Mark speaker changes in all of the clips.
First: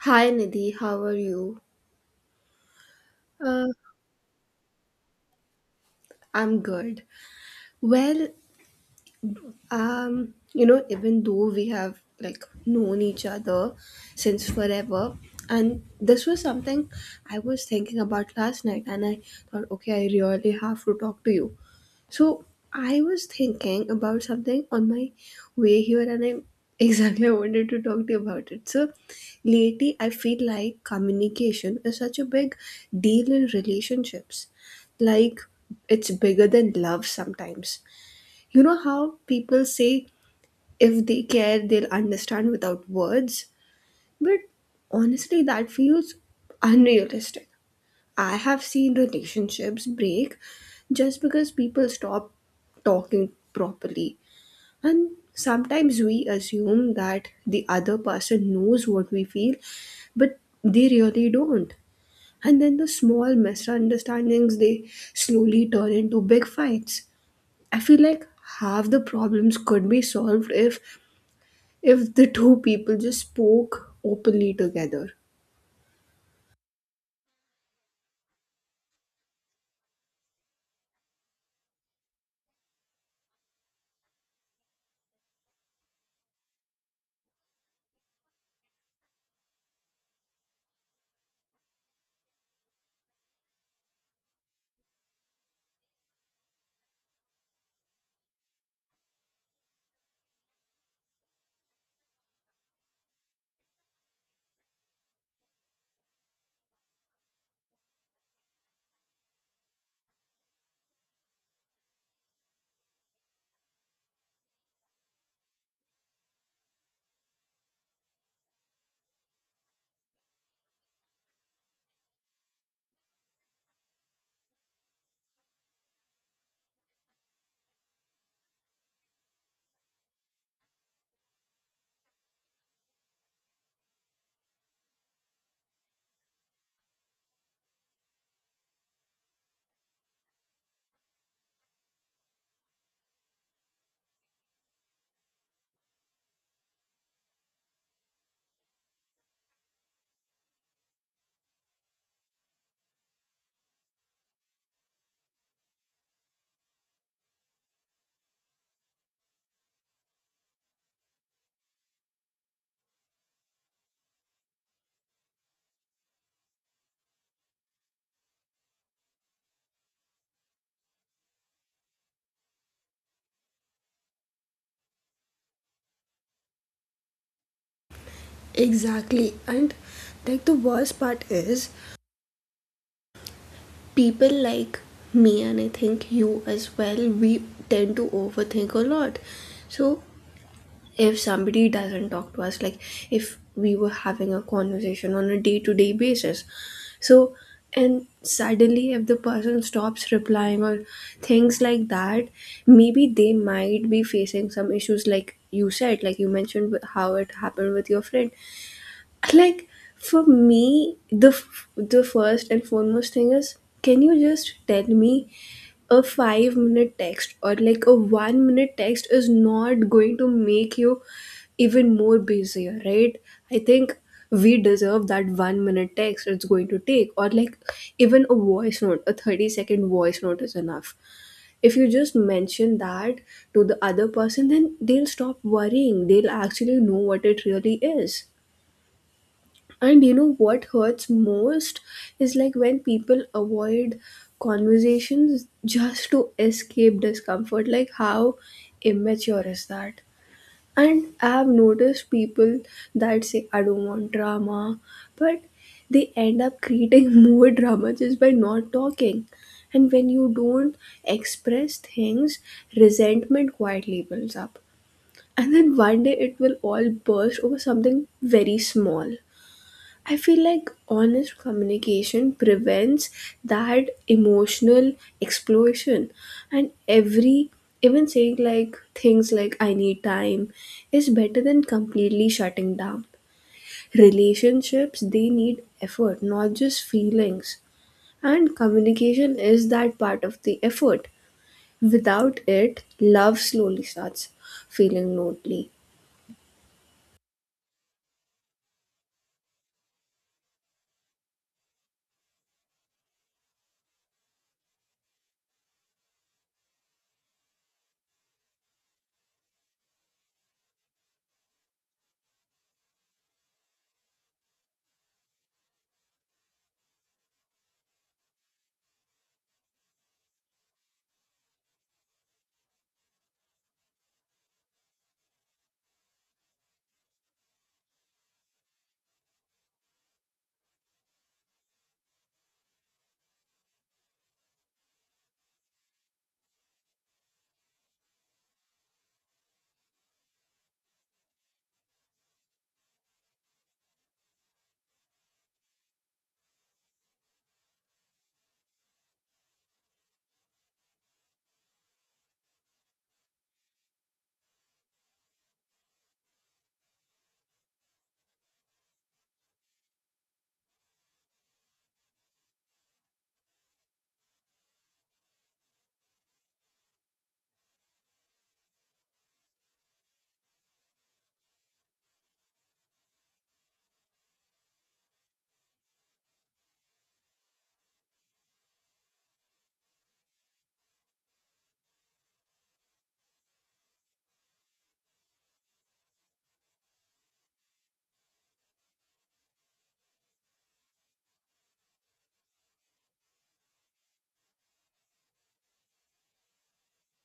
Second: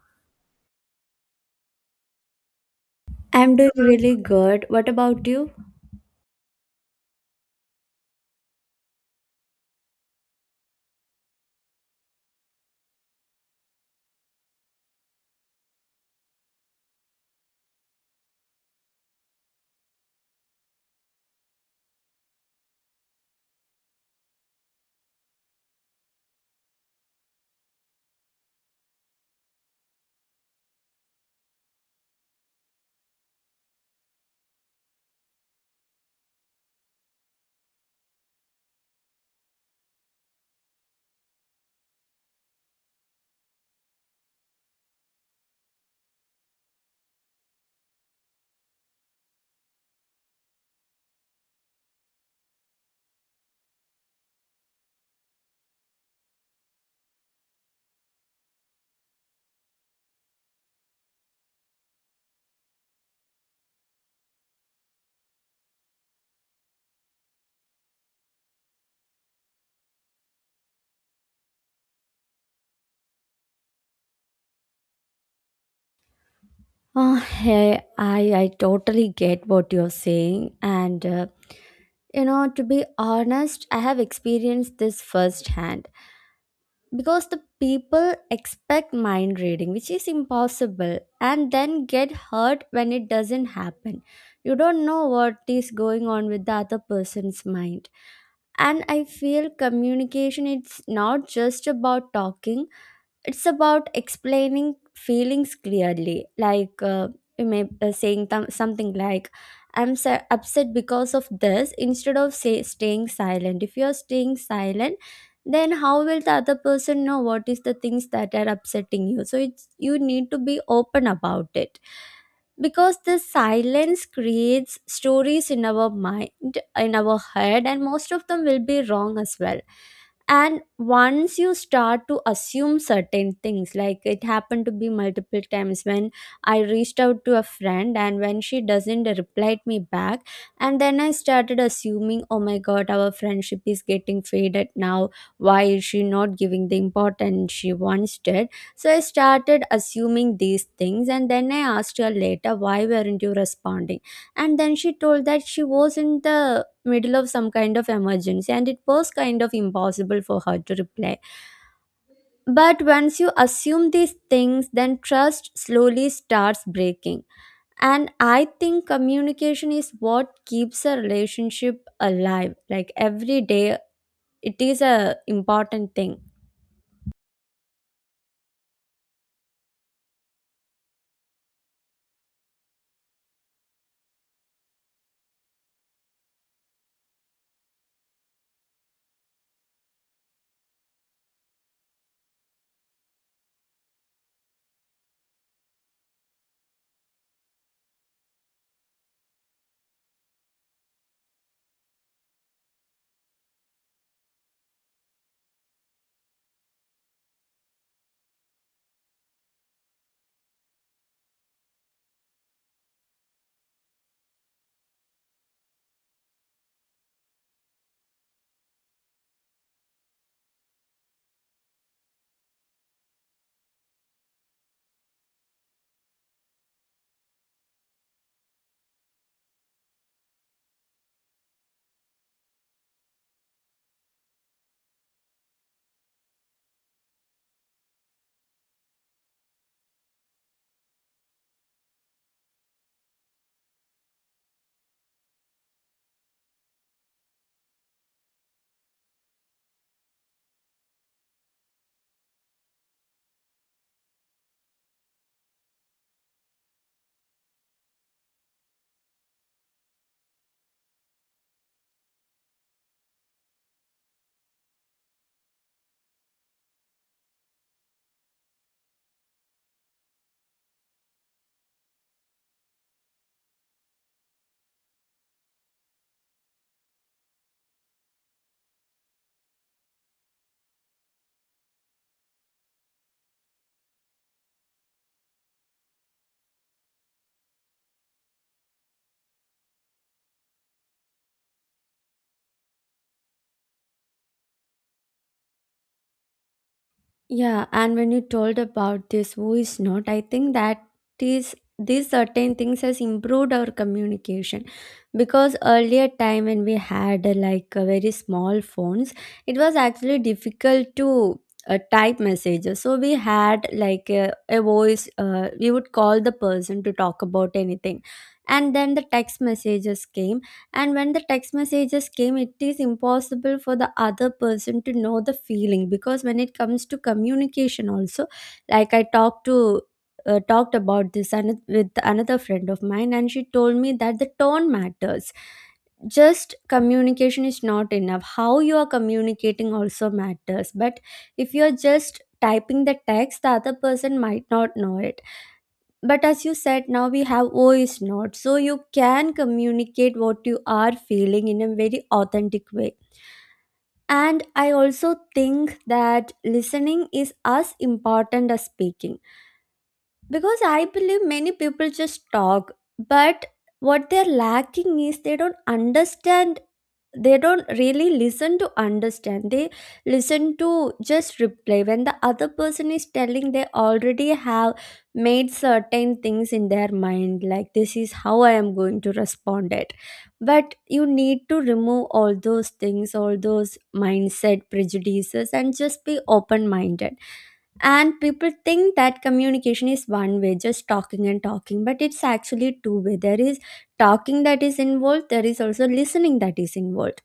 Speaker 1: Hi Nidhi, how are you?
Speaker 2: I'm
Speaker 1: Uh,
Speaker 2: doing really good. What about you?
Speaker 1: I'm good. Well, even though we have like known each other since forever, and this was something I was thinking about last night, and I thought, okay, I really have to talk to you. So I was thinking about something on my way here, and I exactly I wanted to talk to you about it. So lately, I feel like communication is such a big deal in relationships. Like it's bigger than love sometimes. You know how people say if they care, they'll understand without words, but honestly, that feels unrealistic. I have seen relationships break just because people stop talking properly. And sometimes we assume that the other person knows what we feel, but they really don't. And then the small misunderstandings, they slowly turn into big fights. I feel like half the problems could be solved if the two people just spoke openly together.
Speaker 2: Oh, hey, I totally get what you're saying. And you know, to be honest, I have experienced this firsthand because the people expect mind reading, which is impossible, and then get hurt when it doesn't happen. You don't know what is going on with the other person's mind. And I feel communication, it's not just about talking, it's about explaining feelings clearly, like you may saying something like I'm upset because of this, instead of say staying silent. If you're staying silent, then how will the other person know what is the things that are upsetting you? So it's, you need to be open about it, because the silence creates stories in our mind, in our head, and most of them will be wrong as well. And once you start to assume certain things, like it happened to be multiple times when I reached out to a friend and when she doesn't reply me back, and then I started assuming, oh my god, our friendship is getting faded now, why is she not giving the importance she once did? So I started assuming these things, and then I asked her later, why weren't you responding? And then she told that she was in the middle of some kind of emergency and it was kind of impossible for her to reply. But once you assume these things, then trust slowly starts breaking. And I think communication is what keeps a relationship alive, like every day it is a important thing.
Speaker 1: Exactly. And like the worst part is, people like me and I think you as well, we tend to overthink a lot. So if somebody doesn't talk to us, like if we were having a conversation on a day-to-day basis, so and suddenly if the person stops replying or things like that, maybe they might be facing some issues like you said, like you mentioned with- how it happened with your friend. Like for me, the first and foremost thing is, can you just tell me? A 5-minute text or like a 1 minute text is not going to make you even more busier, right? I think we deserve that 1 minute text. It's going to take, or like even a voice note, a 30-second voice note is enough. If you just mention that to the other person, then they'll stop worrying, they'll actually know what it really is. And you know what hurts most is like when people avoid conversations just to escape discomfort. Like, how immature is that? And I've noticed people that say, I don't want drama, but they end up creating more drama just by not talking. And when you don't express things, resentment quietly builds up. And then one day it will all burst over something very small. I feel like honest communication prevents that emotional explosion. And every, even saying like things like I need time is better than completely shutting down. Relationships, they need effort, not just feelings. And communication is that part of the effort. Without it, love slowly starts feeling lonely.
Speaker 2: Yeah, and when you told about this voice note, I think that is, these certain things has improved our communication, because earlier time when we had like very small phones, it was actually difficult to type messages, so we had like a voice, we would call the person to talk about anything. And then the text messages came, and when the text messages came, it is impossible for the other person to know the feeling, because when it comes to communication also, like I talked to, talked about this with another friend of mine, and she told me that the tone matters. Just communication is not enough. How you are communicating also matters. But if you are just typing the text, the other person might not know it. But as you said, now we have voice notes, so you can communicate what you are feeling in a very authentic way. And I also think that listening is as important as speaking, because I believe many people just talk, but what they're lacking is, they don't understand. They don't really listen to understand. They listen to just reply. When the other person is telling, they already have made certain things in their mind, like this is how I am going to respond it. But you need to remove all those things, all those mindset prejudices, and just be open minded. And people think that communication is one way, just talking and talking, but it's actually two way. There is talking that is involved, there is also listening that is involved.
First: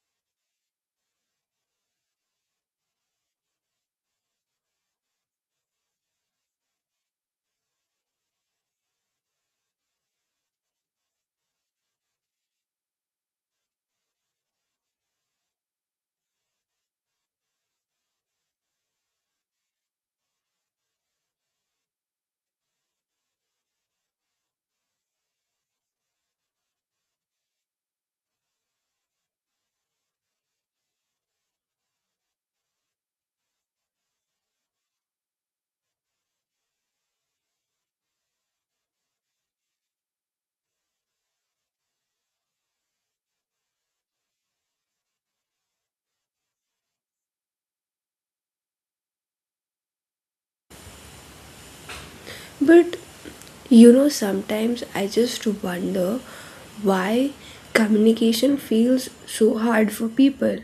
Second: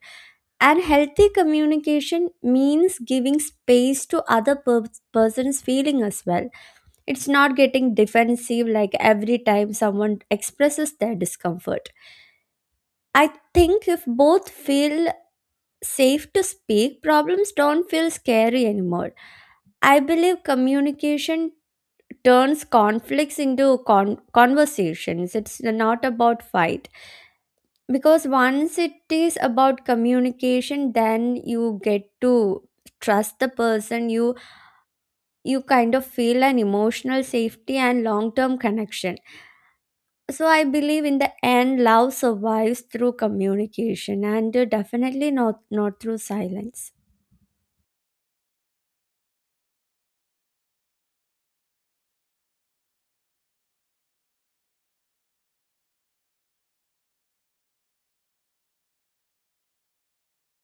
Speaker 2: And healthy communication means giving space to other person's feeling as well. It's not getting defensive, like every time someone expresses their discomfort. I think if both feel safe to speak, problems don't feel scary anymore. I believe communication turns conflicts into conversations. It's not about fight, because once it is about communication, then you get to trust the person. You kind of feel an emotional safety and long term connection. So I believe, in the end, love survives through communication and definitely not through silence.
Speaker 1: But you know, sometimes I just wonder why communication feels so hard for people.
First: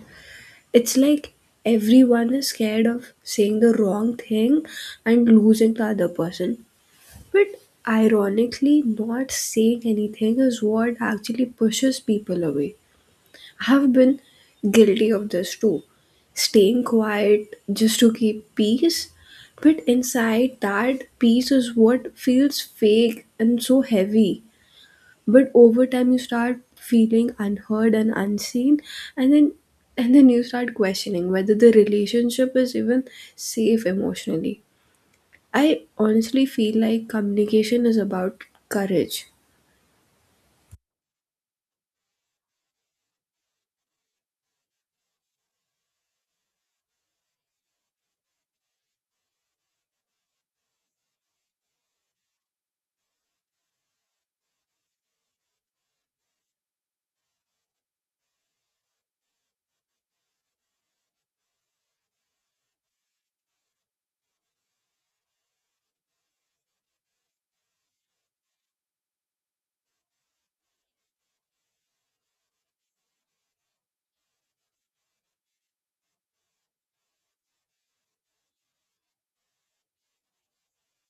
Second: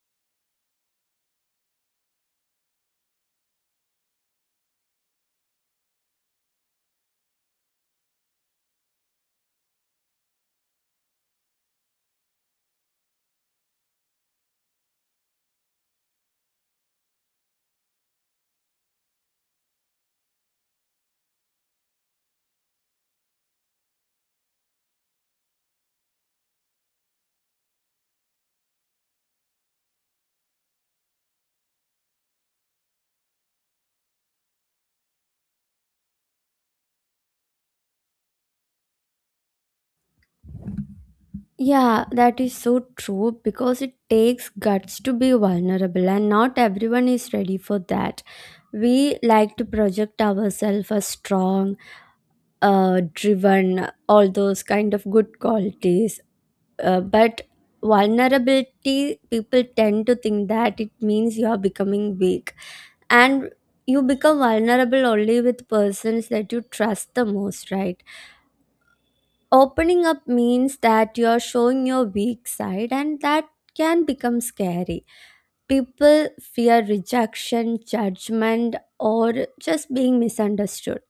Speaker 1: It's like everyone is scared of saying the wrong thing and losing the other person. But ironically, not saying anything is what actually pushes people away. Have been guilty of this too. Staying quiet just to keep peace, but inside that peace is what feels fake and so heavy. But over time you start feeling unheard and unseen, and then and then you start questioning whether the relationship is even safe emotionally. I honestly feel like communication is about courage.
Speaker 2: Yeah, that is so true, because it takes guts to be vulnerable, and not everyone is ready for that. We like to project ourselves as strong, driven, all those kind of good qualities. But vulnerability, people tend to think that it means you are becoming weak, and you become vulnerable only with persons that you trust the most, right? Opening up means that you're showing your weak side, and that can become scary. People fear rejection, judgment, or just being misunderstood.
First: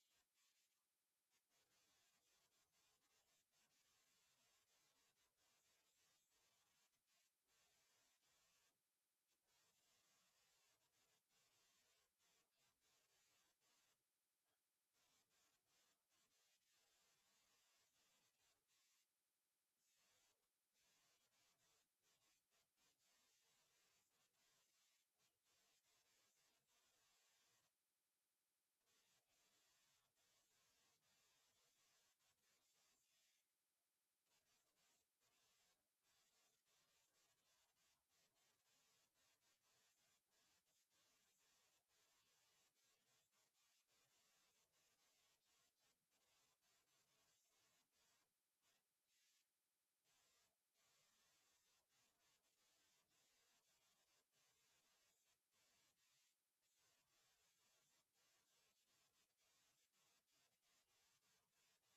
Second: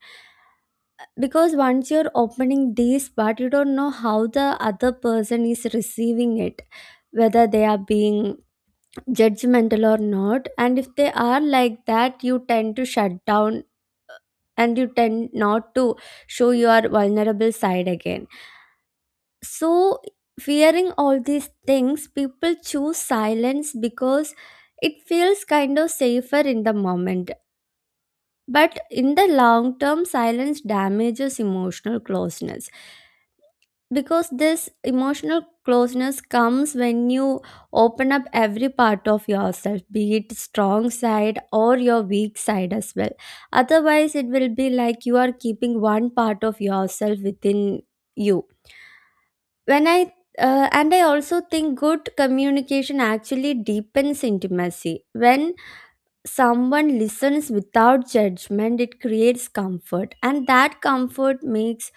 Speaker 2: Because once you're opening this, but you don't know how the other person is receiving it, whether they are being judgmental or not. And if they are like that, you tend to shut down, and you tend not to show your vulnerable side again. So, fearing all these things, people choose silence because it feels kind of safer in the moment. But in the long term, silence damages emotional closeness, because this emotional closeness comes when you open up every part of yourself, be it strong side or your weak side as well. Otherwise it will be like you are keeping one part of yourself within you. When i uh, and i also think good communication actually deepens intimacy. When someone listens without judgment, it creates comfort, and that comfort makes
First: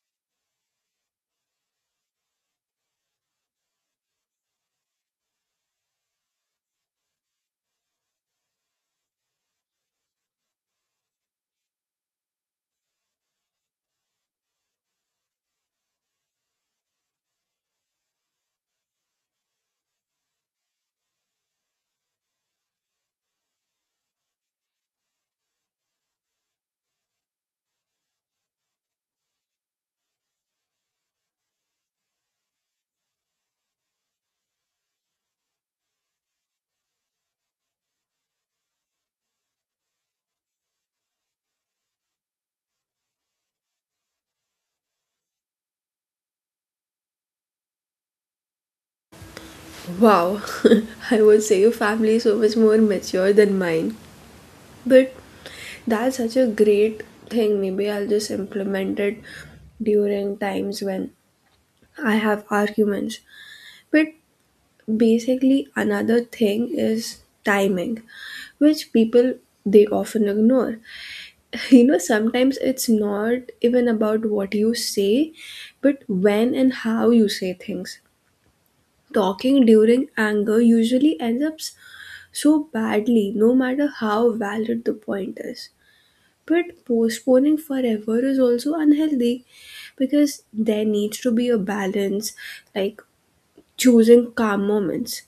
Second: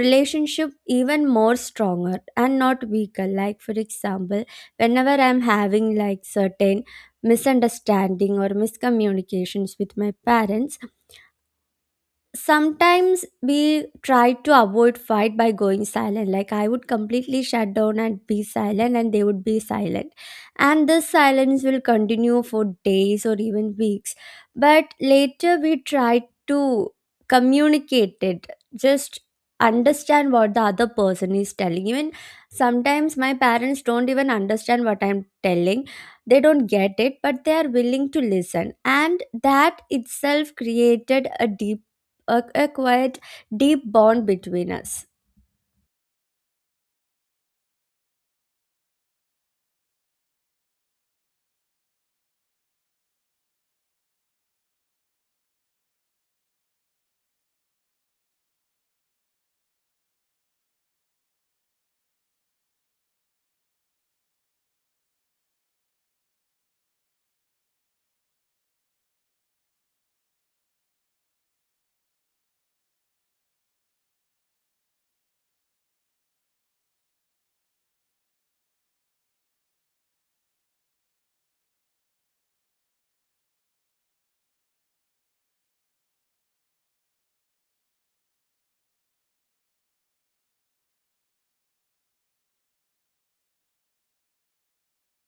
Speaker 2: relationship even more stronger and not weaker. Like for example, whenever I'm having like certain misunderstanding or miscommunications with my parents, sometimes we try to avoid fight by going silent, like I would completely shut down and be silent, and they would be silent, and this silence will continue for days or even weeks. But later we try to communicate it, just understand what the other person is telling. Even sometimes my parents don't even understand what I'm telling, they don't get it, but they are willing to listen, and that itself created a deep, a quite deep bond between us.
Speaker 1: Wow, I would say your family is so much more mature than mine. But that's such a great thing. Maybe I'll just implement it during times when I have arguments. But basically, another thing is timing, which people they often ignore. You know, sometimes it's not even about what you say, but when and how you say things. Talking during anger usually ends up s- so badly, no matter how valid the point is. But postponing forever is also unhealthy because there needs to be a balance, like choosing calm moments.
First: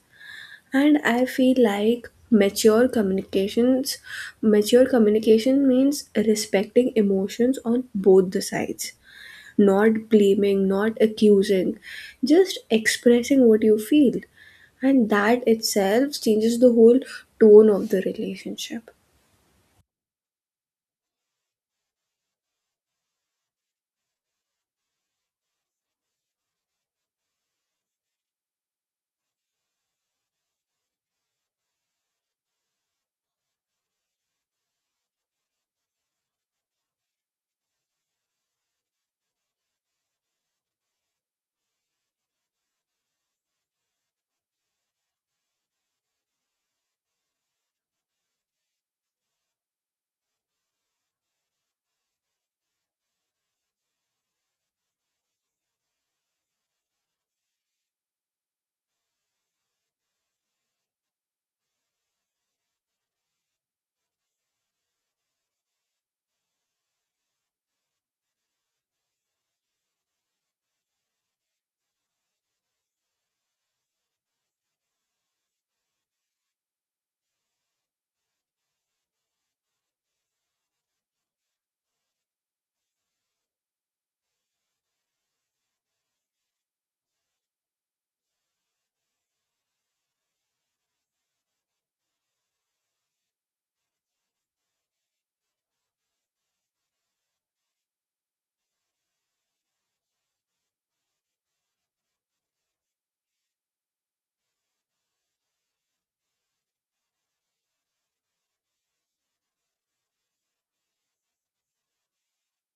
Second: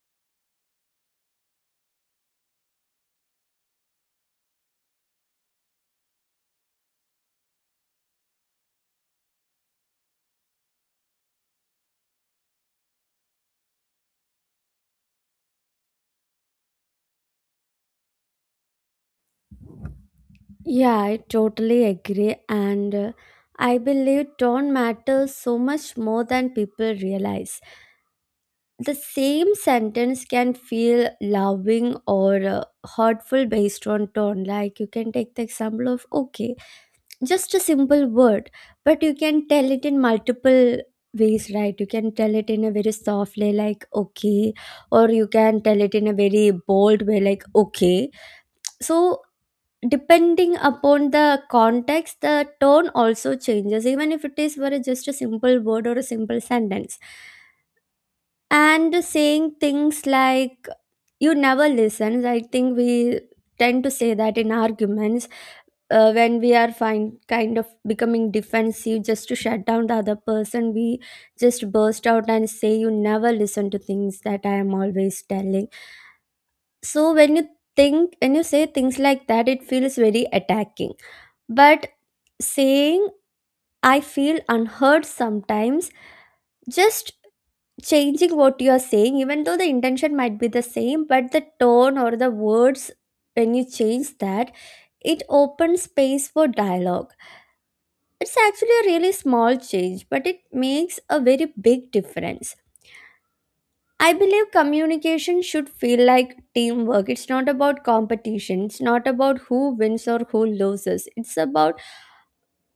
Speaker 1: And I feel like mature communication means respecting emotions on both the sides, not blaming, not accusing, just expressing what you feel, and that itself changes the whole tone of the relationship.
Speaker 2: Yeah, I totally agree. And I believe tone matters so much more than people realize. The same sentence can feel loving or hurtful based on tone. Like you can take the example of, okay, just a simple word, but you can tell it in multiple ways, right? You can tell it in a very softly, like, okay, or you can tell it in a very bold way, like, okay. So, depending upon the context, the tone also changes, even if it is for just a simple word or a simple sentence. And saying things like, you never listen, I think we tend to say that in arguments, when we are find, kind of becoming defensive, just to shut down the other person, we just burst out and say, you never listen to things that I am always telling. So when you think, when you say things like that, it feels very attacking. But saying, I feel unheard sometimes, just changing what you are saying, even though the intention might be the same, but the tone or the words, when you change that, it opens space for dialogue. It's actually a really small change, but it makes a very big difference. I believe communication should feel like teamwork. It's not about competition. It's not about who wins or who loses. It's about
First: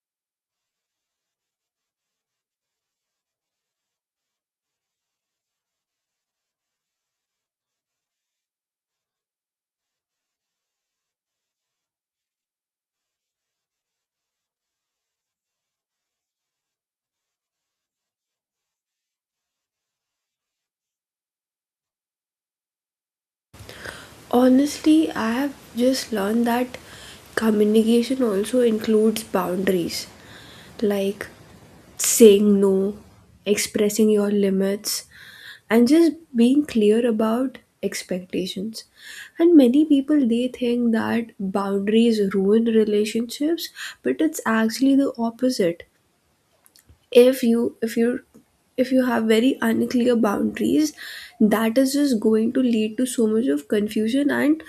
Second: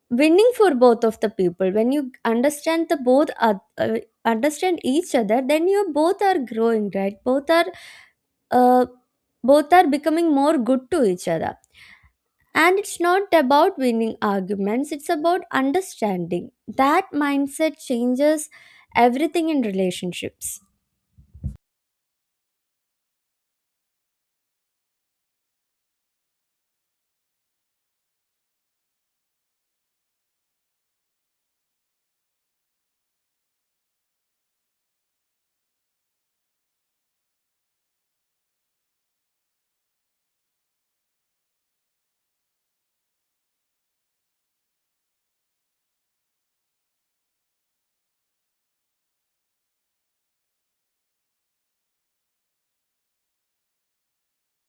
Speaker 2: winning for both of the people. When you understand the both understand each other, then you both are growing, right? Both are, uh, both are becoming more good to each other. And it's not about winning arguments, it's about understanding that mindset changes everything in relationships.
Speaker 1: Honestly, I have just learned that communication also includes boundaries, like saying no, expressing your limits, and just being clear about expectations. And many people, they think that boundaries ruin relationships, but it's actually the opposite. If you if you if you have very unclear boundaries, that is just going to lead to so much of confusion and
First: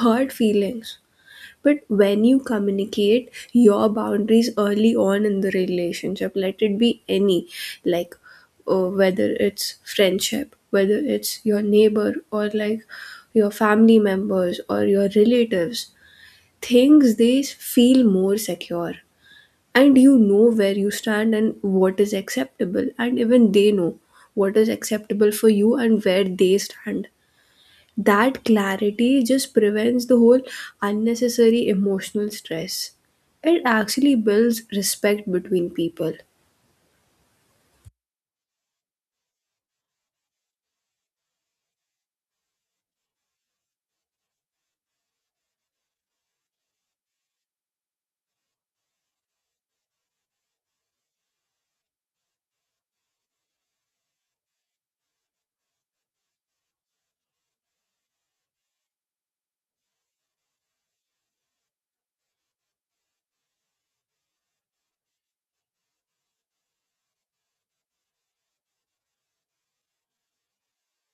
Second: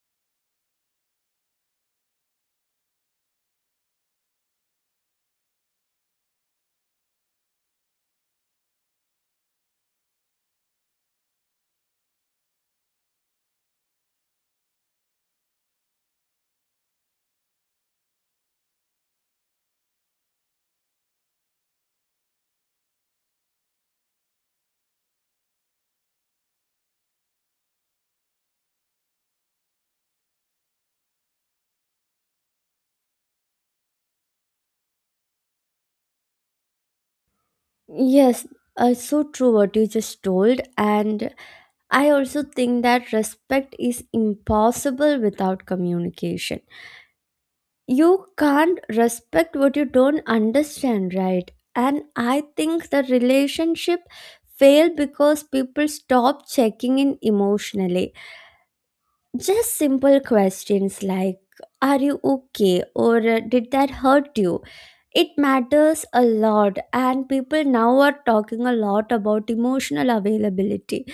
Speaker 1: hurt feelings. But when you communicate your boundaries early on in the relationship, let it be any, like whether it's friendship, whether it's your neighbor, or like your family members or your relatives, things, they feel more secure. And you know where you stand and what is acceptable, and even they know what is acceptable for you and where they stand. That clarity just prevents the whole unnecessary emotional stress. It actually builds respect between people.
Speaker 2: Yes, so true what you just told. And I also think that respect is impossible without communication. You can't respect what you don't understand, right? And I think the relationship failed because people stop checking in emotionally. Just simple questions like, are you okay, or did that hurt you, it matters a lot. And people now are talking a lot about emotional availability,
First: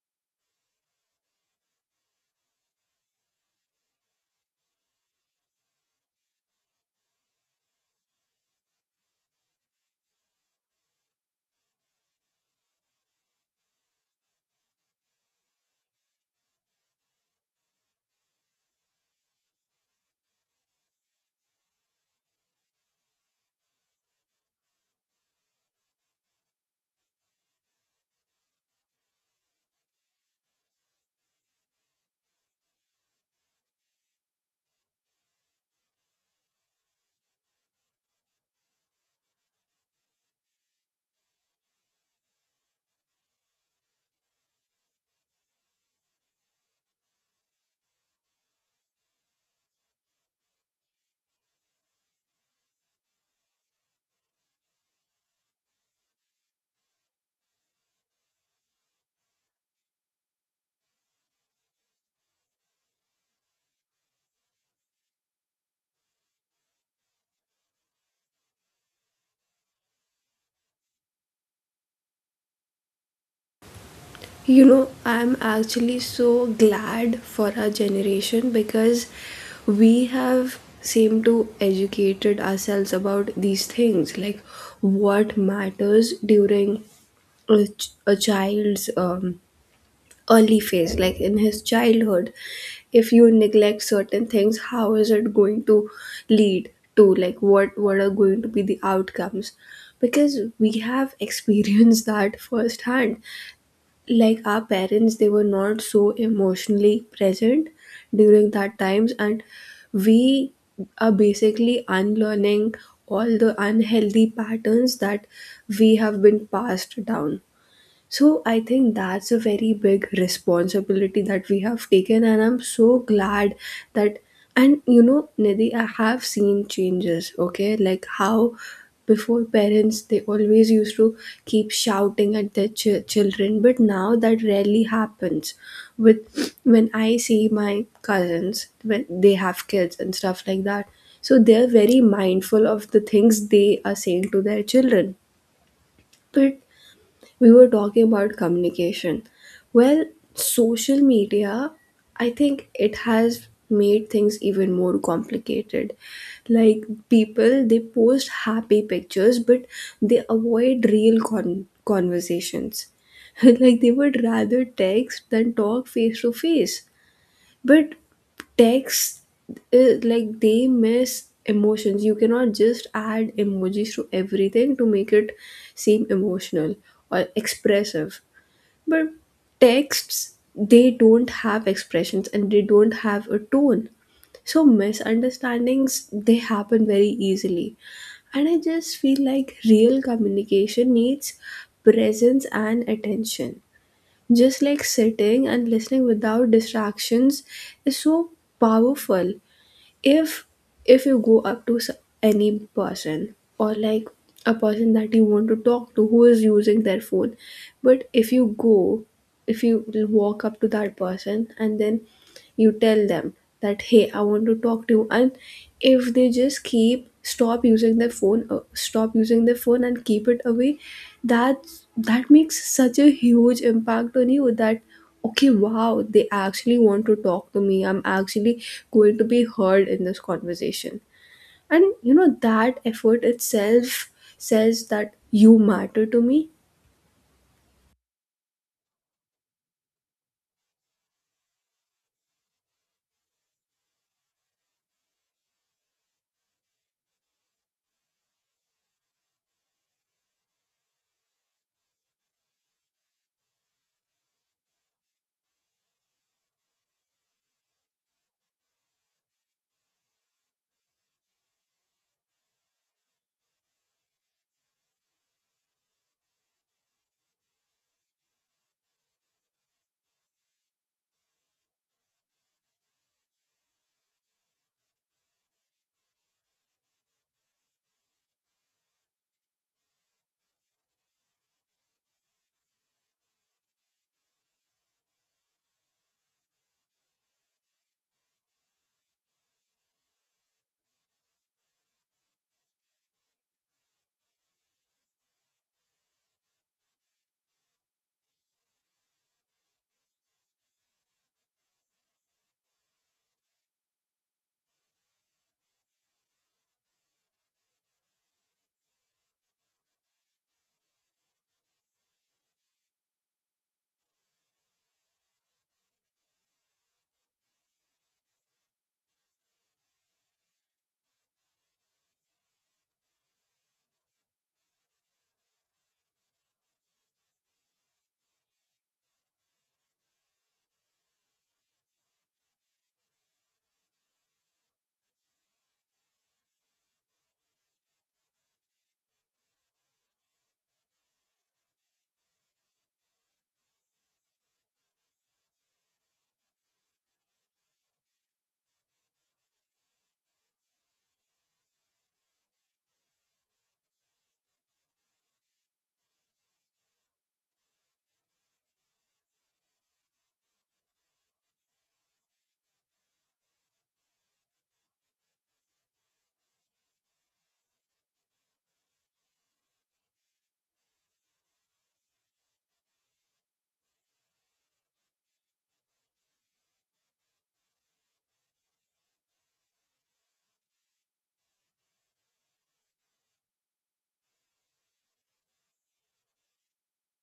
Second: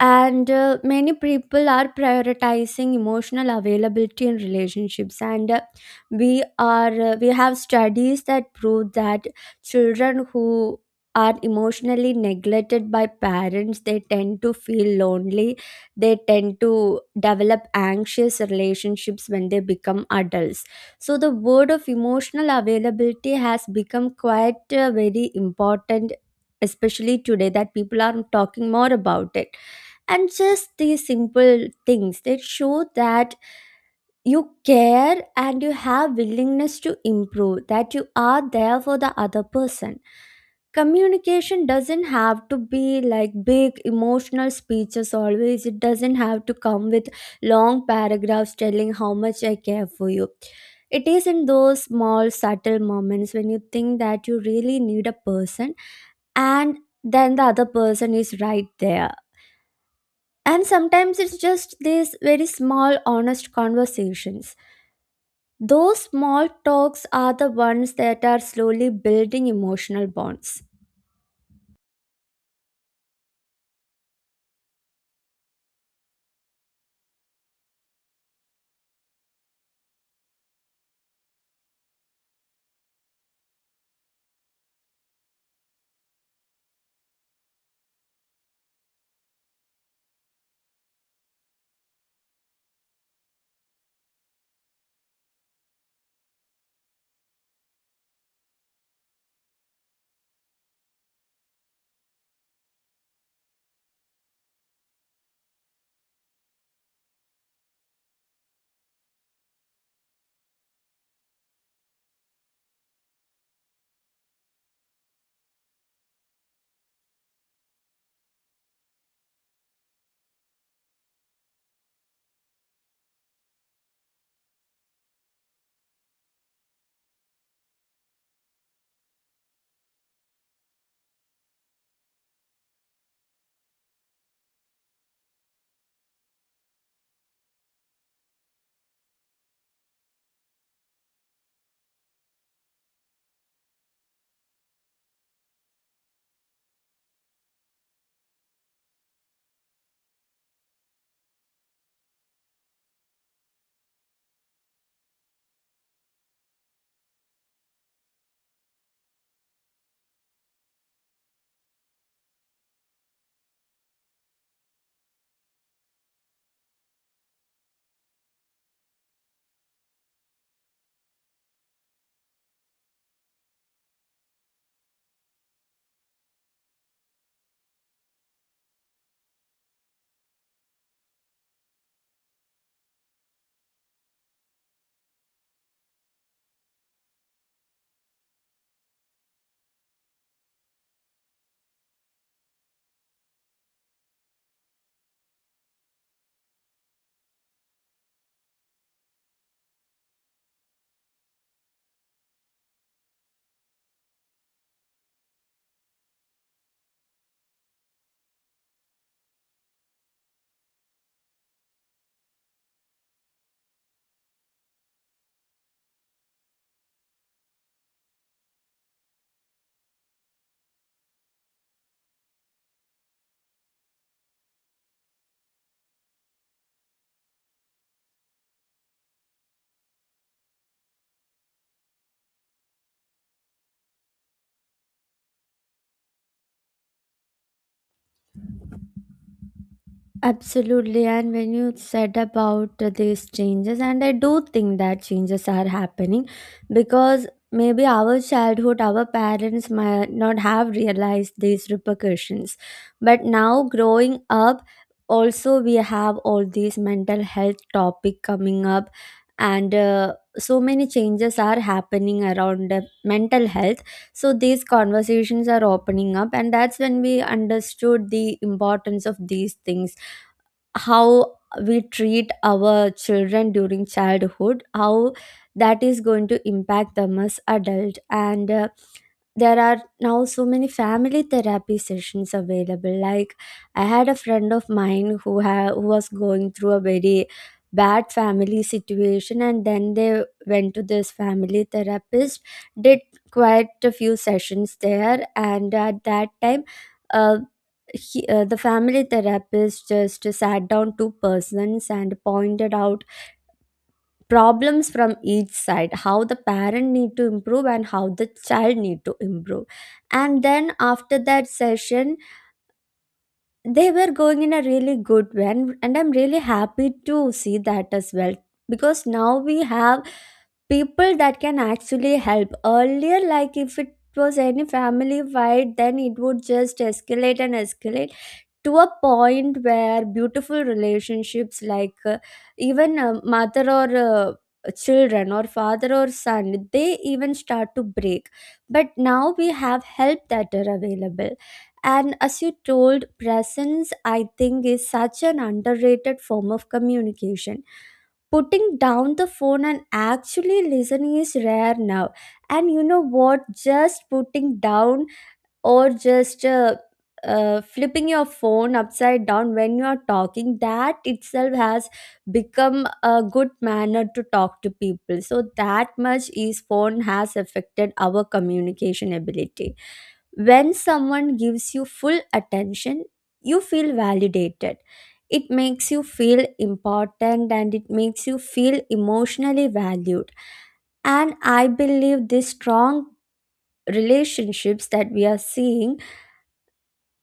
Speaker 2: and many people are prioritizing emotional availability in relationships. And we have studies that prove that children who are emotionally neglected by parents, they tend to feel lonely, they tend to develop anxious relationships when they become adults. So the word of emotional availability has become quite very important, especially today, that people are talking more about it. And just these simple things that show that you care and you have willingness to improve, that you are there for the other person. Communication doesn't have to be like big emotional speeches always. It doesn't have to come with long paragraphs telling how much I care for you. It is in those small subtle moments when you think that you really need a person, and then the other person is right there. And sometimes it's just these very small, honest conversations. Those small talks are the ones that are slowly building emotional bonds.
Speaker 1: You know, I'm actually so glad for our generation because we have seemed to educated ourselves about these things, like what matters during a child's early phase, like in his childhood. If you neglect certain things, how is it going to lead to, like, what are going to be the outcomes? Because we have experienced that firsthand. Like our parents, they were not so emotionally present during that times. And we are basically unlearning all the unhealthy patterns that we have been passed down. So I think that's a very big responsibility that we have taken, and I'm so glad that. And you know, Nidhi, I have seen changes. Okay, like how before parents, they always used to keep shouting at their ch- children, but now that rarely happens. With when I see my cousins when they have kids and stuff like that, so they're very mindful of the things they are saying to their children. But we were talking about communication. Well, social media, I think it has made things even more complicated. Like people, they post happy pictures, but they avoid real con- conversations. Like they would rather text than talk face to face. But text, like they miss emotions. You cannot just add emojis to everything to make it seem emotional or expressive. But texts, they don't have expressions and they don't have a tone, so misunderstandings, they happen very easily. And I just feel like real communication needs presence and attention, just like sitting and listening without distractions is so powerful. if if you go up to s- any person, or like a person that you want to talk to who is using their phone, but if you go, if you walk up to that person and then you tell them that, hey, I want to talk to you, and if they just keep stop using their phone and keep it away, that, that makes such a huge impact on you. That okay, wow, they actually want to talk to me. I'm actually going to be heard in this conversation. And you know, that effort itself says that you matter to me.
Speaker 2: Absolutely, and when you said about these changes, and I do think that changes are happening, because maybe our childhood, our parents might not have realized these repercussions. But now, growing up, also we have all these mental health topic coming up, and so many changes are happening around the mental health. So these conversations are opening up, and that's when we understood the importance of these things, how we treat our children during childhood, how that is going to impact them as adult. And There are now so many family therapy sessions available. Like, I had a friend of mine who was going through a very bad family situation, and then they went to this family therapist, did quite a few sessions there, and at that time uh, the family therapist just sat down two persons and pointed out problems from each side, how the parent need to improve and how the child need to improve. And then after that session they were going in a really good way, and I'm really happy to see that as well, because now we have people that can actually help earlier. Like, if it was any family fight, then it would just escalate and escalate to a point where beautiful relationships, like even mother or children or father or son, they even start to break. But now we have help that are available. And as you told, presence, I think, is such an underrated form of communication. Putting down the phone and actually listening is rare now. And you know what, just putting down or just flipping your phone upside down when you are talking, that itself has become a good manner to talk to people. So that much is phone has affected our communication ability. When someone gives you full attention, you feel validated. It makes you feel important and it makes you feel emotionally valued. And I believe these strong relationships that we are seeing,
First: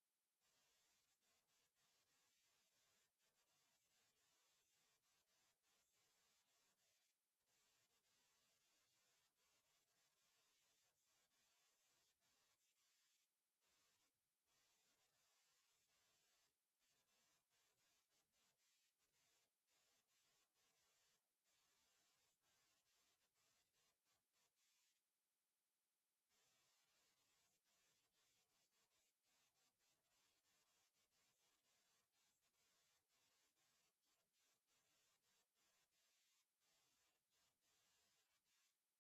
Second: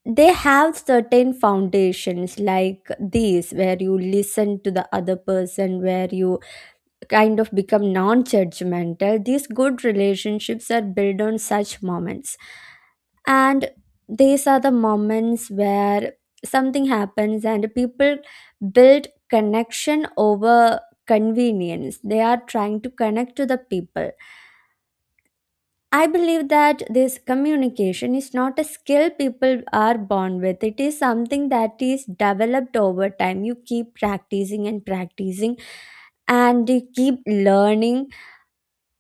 Speaker 2: they have certain foundations like these, where you listen to the other person, where you kind of become non-judgmental. These good relationships are built on such moments. And these are the moments where something happens and people build connection over convenience. They are trying to connect to the people. I believe that this communication is not a skill people are born with. It is something that is developed over time. You keep practicing and practicing and you keep learning.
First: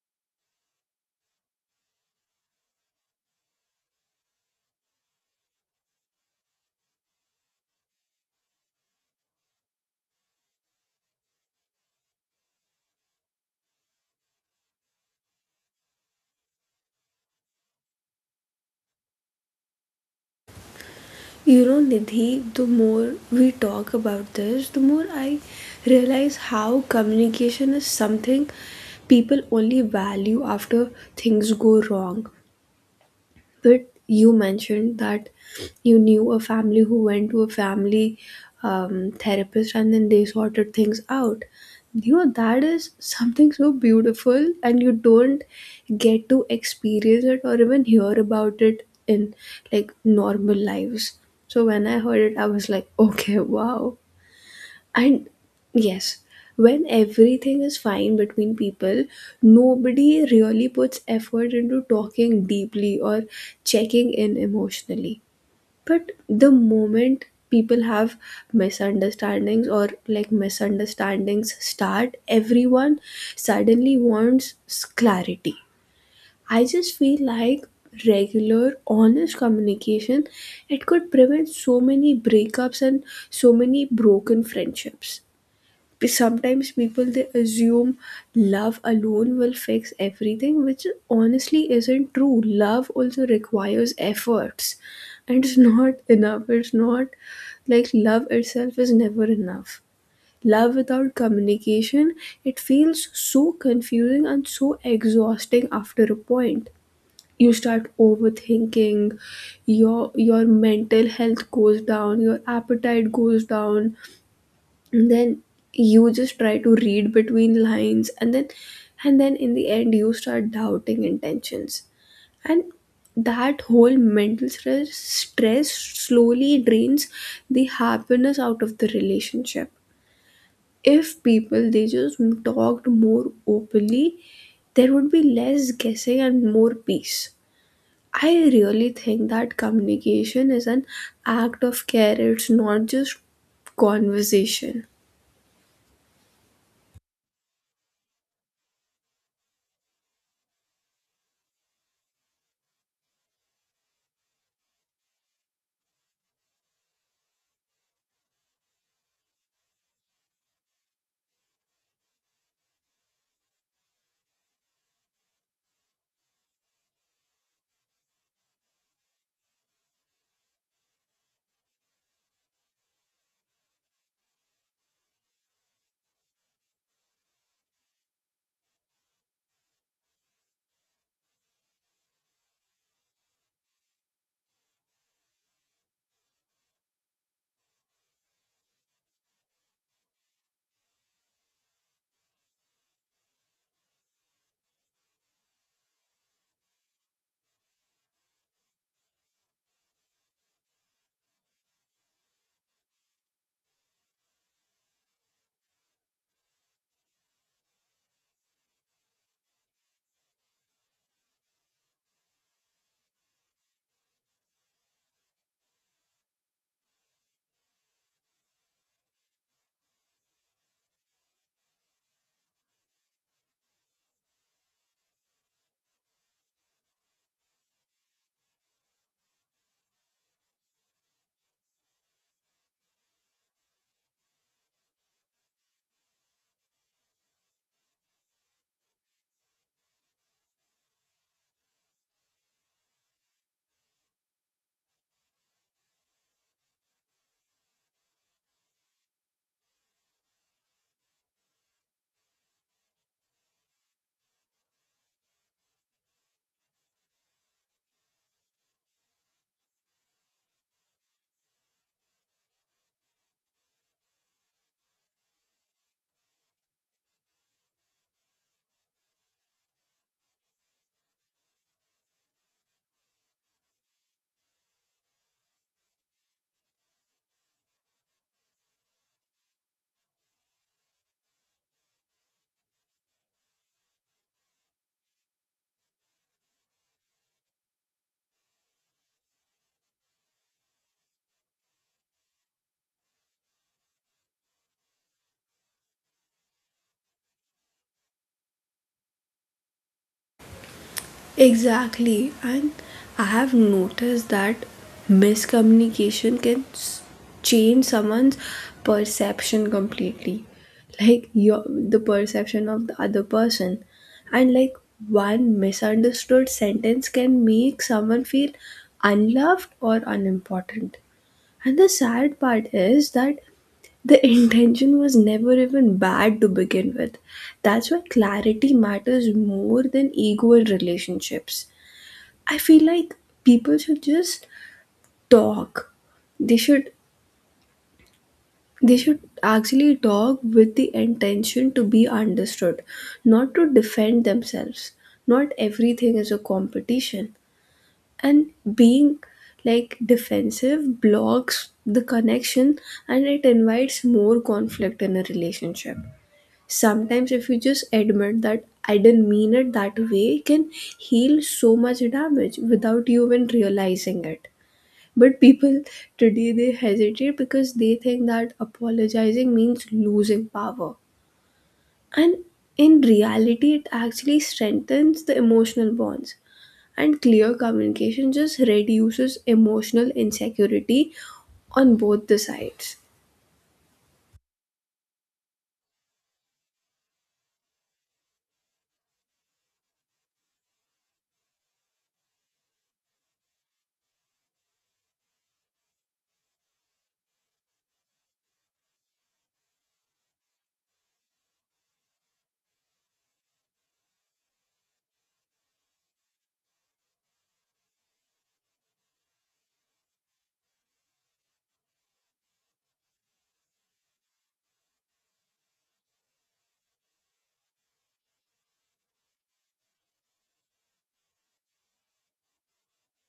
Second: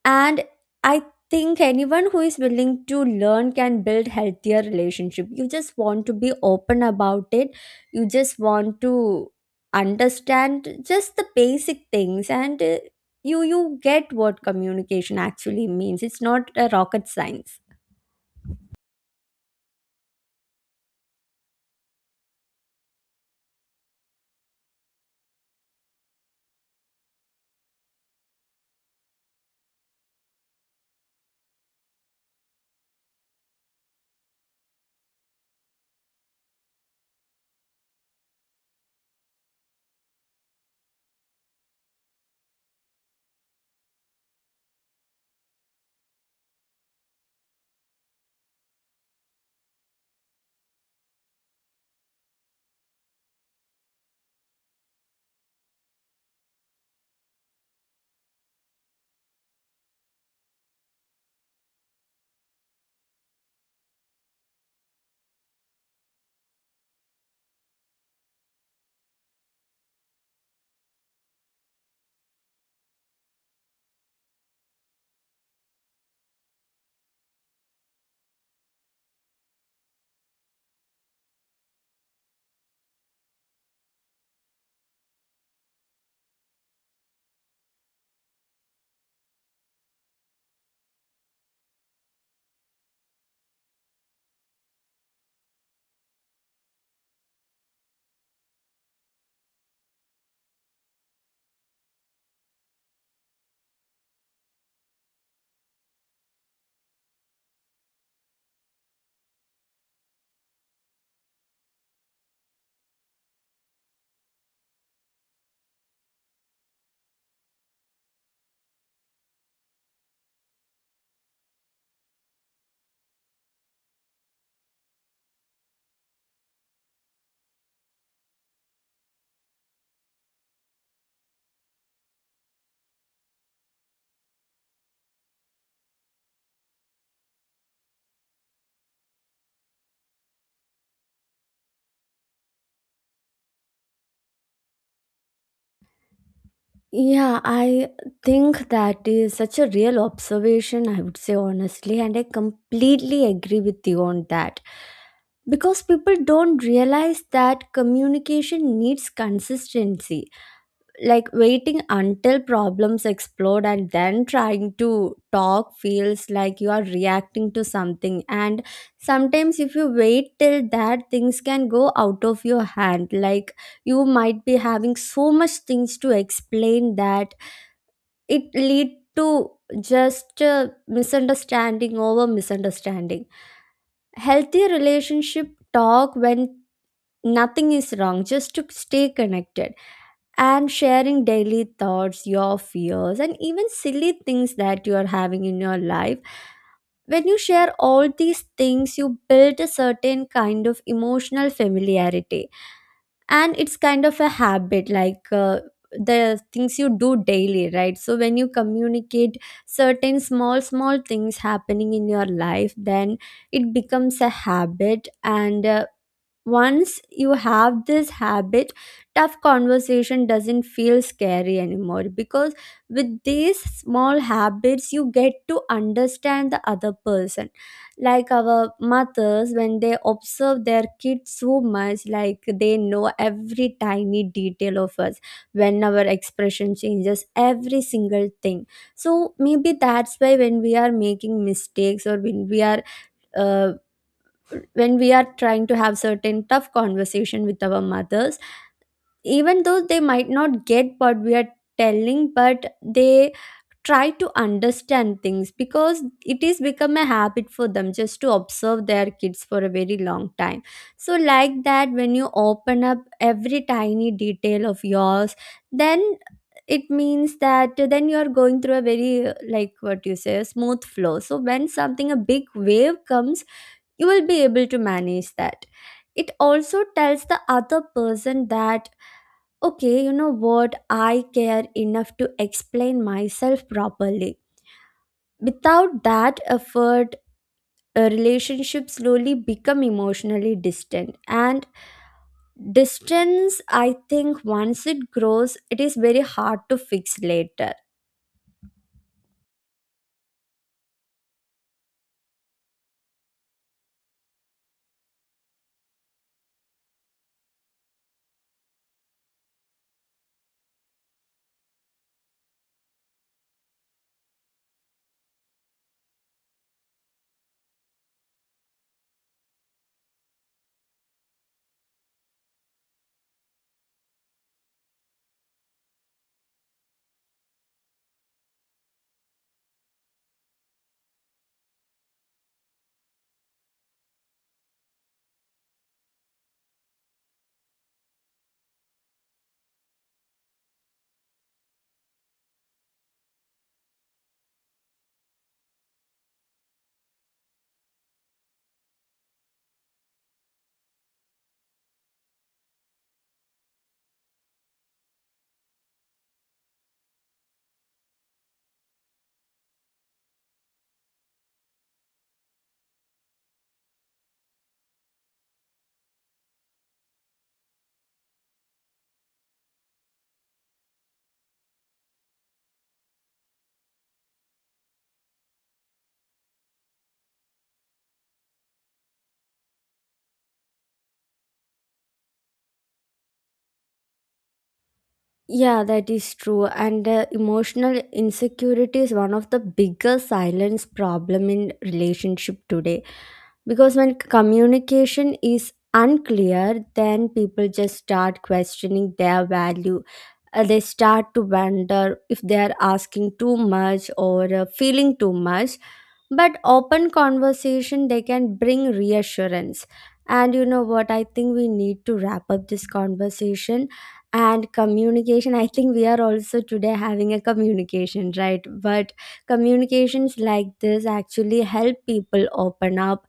Speaker 2: And I think anyone who is willing to learn can build healthier relationship. You just want to be open about it. You just want to understand just the basic things, and you get what communication actually means. It's not a rocket science.
Speaker 1: You know, Nidhi, the more we talk about this, the more I realize how communication is something people only value after things go wrong. But you mentioned that you knew a family who went to a family therapist, and then they sorted things out. You know, that is something so beautiful, and you don't get to experience it or even hear about it in like normal lives. So when I heard it, I was like, okay, wow. And yes, when everything is fine between people, nobody really puts effort into talking deeply or checking in emotionally. But the moment people have misunderstandings, or like misunderstandings start, everyone suddenly wants s- clarity. I just feel like regular, honest communication, it could prevent so many breakups and so many broken friendships. Sometimes people, they assume love alone will fix everything, which honestly isn't true. Love also requires efforts, and it's not enough. It's not like love itself is never enough. Love without communication, it feels so confusing and so exhausting. After a point, you start overthinking. Your mental health goes down, your appetite goes down, and then you just try to read between lines, and then, and then in the end you start doubting intentions. And that whole mental stress slowly drains the happiness out of the relationship. If people, they just talked more openly, there would be less guessing and more peace. I really think that communication is an act of care. It's not just conversation.
Speaker 2: Yeah, I think that is such a real observation, I would say honestly, and I completely agree with you on that. Because people don't realize that communication needs consistency. Like, waiting until problems explode and then trying to talk feels like you are reacting to something. And sometimes if you wait till that, things can go out of your hand. Like, you might be having so much things to explain that it lead to just misunderstanding over misunderstanding. Healthy relationship talk when nothing is wrong, just to stay connected, and sharing daily thoughts, your fears, and even silly things that you are having in your life. When you share all these things, you build a certain kind of emotional familiarity. And it's kind of a habit, the things you do daily, right? So when you communicate certain small small things happening in your life, then it becomes a habit. And Once you have this habit, tough conversation doesn't feel scary anymore, because with these small habits you get to understand the other person. Like our mothers, when they observe their kids so much, like they know every tiny detail of us, when our expression changes, every single thing. So maybe that's why when we are making mistakes or uh, when we are trying to have certain tough conversation with our mothers, even though they might not get what we are telling, but they try to understand things, because it is become a habit for them just to observe their kids for a very long time. So like that, when you open up every tiny detail of yours, then it means that then you are going through a very like what you say, a smooth flow. So when something, a big wave comes, you will be able to manage that. It also tells the other person that, okay, you know what, I care enough to explain myself properly. Without that effort, a relationship slowly become emotionally distant. And distance, I think, once it grows, it is very hard to fix later.
Speaker 1: Exactly, and I have noticed that miscommunication can s- change someone's perception completely, like your, the perception of the other person, and like one misunderstood sentence can make someone feel unloved or unimportant. And the sad part is that the intention was never even bad to begin with. That's why clarity matters more than ego in relationships. I feel like people should just talk. They should they should actually talk with the intention to be understood, not to defend themselves. Not everything is a competition. And being like defensive blocks the connection, and it invites more conflict in a relationship. Sometimes if you just admit that I didn't mean it that way, it can heal so much damage without you even realizing it. But people today, they hesitate because they think that apologizing means losing power. And in reality, it actually strengthens the emotional bonds. And clear communication just reduces emotional insecurity on both the sides.
Speaker 2: Yeah, that is true. And emotional insecurity is one of the biggest silence problem in relationship today. Because when communication is unclear, then people just start questioning their value. They start to wonder if they are asking too much or feeling too much. But open conversation, they can bring reassurance. And you know what? I think we need to wrap up this conversation and communication. I think we are also today having a communication, right? But communications like this actually help people open up,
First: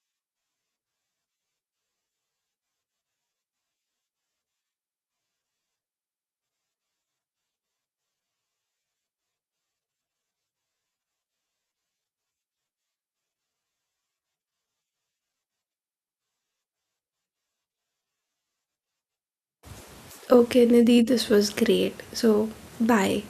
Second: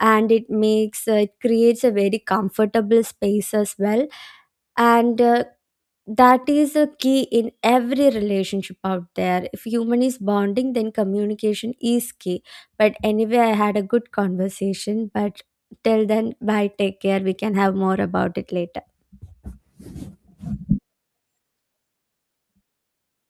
Speaker 2: and it makes it creates a very comfortable space as well. And That is a key in every relationship out there. If human is bonding, then communication is key. But anyway, I had a good conversation. But till then, bye, take care, we can have more about it later.
Speaker 1: Okay, Nidhi, this was great. So, bye.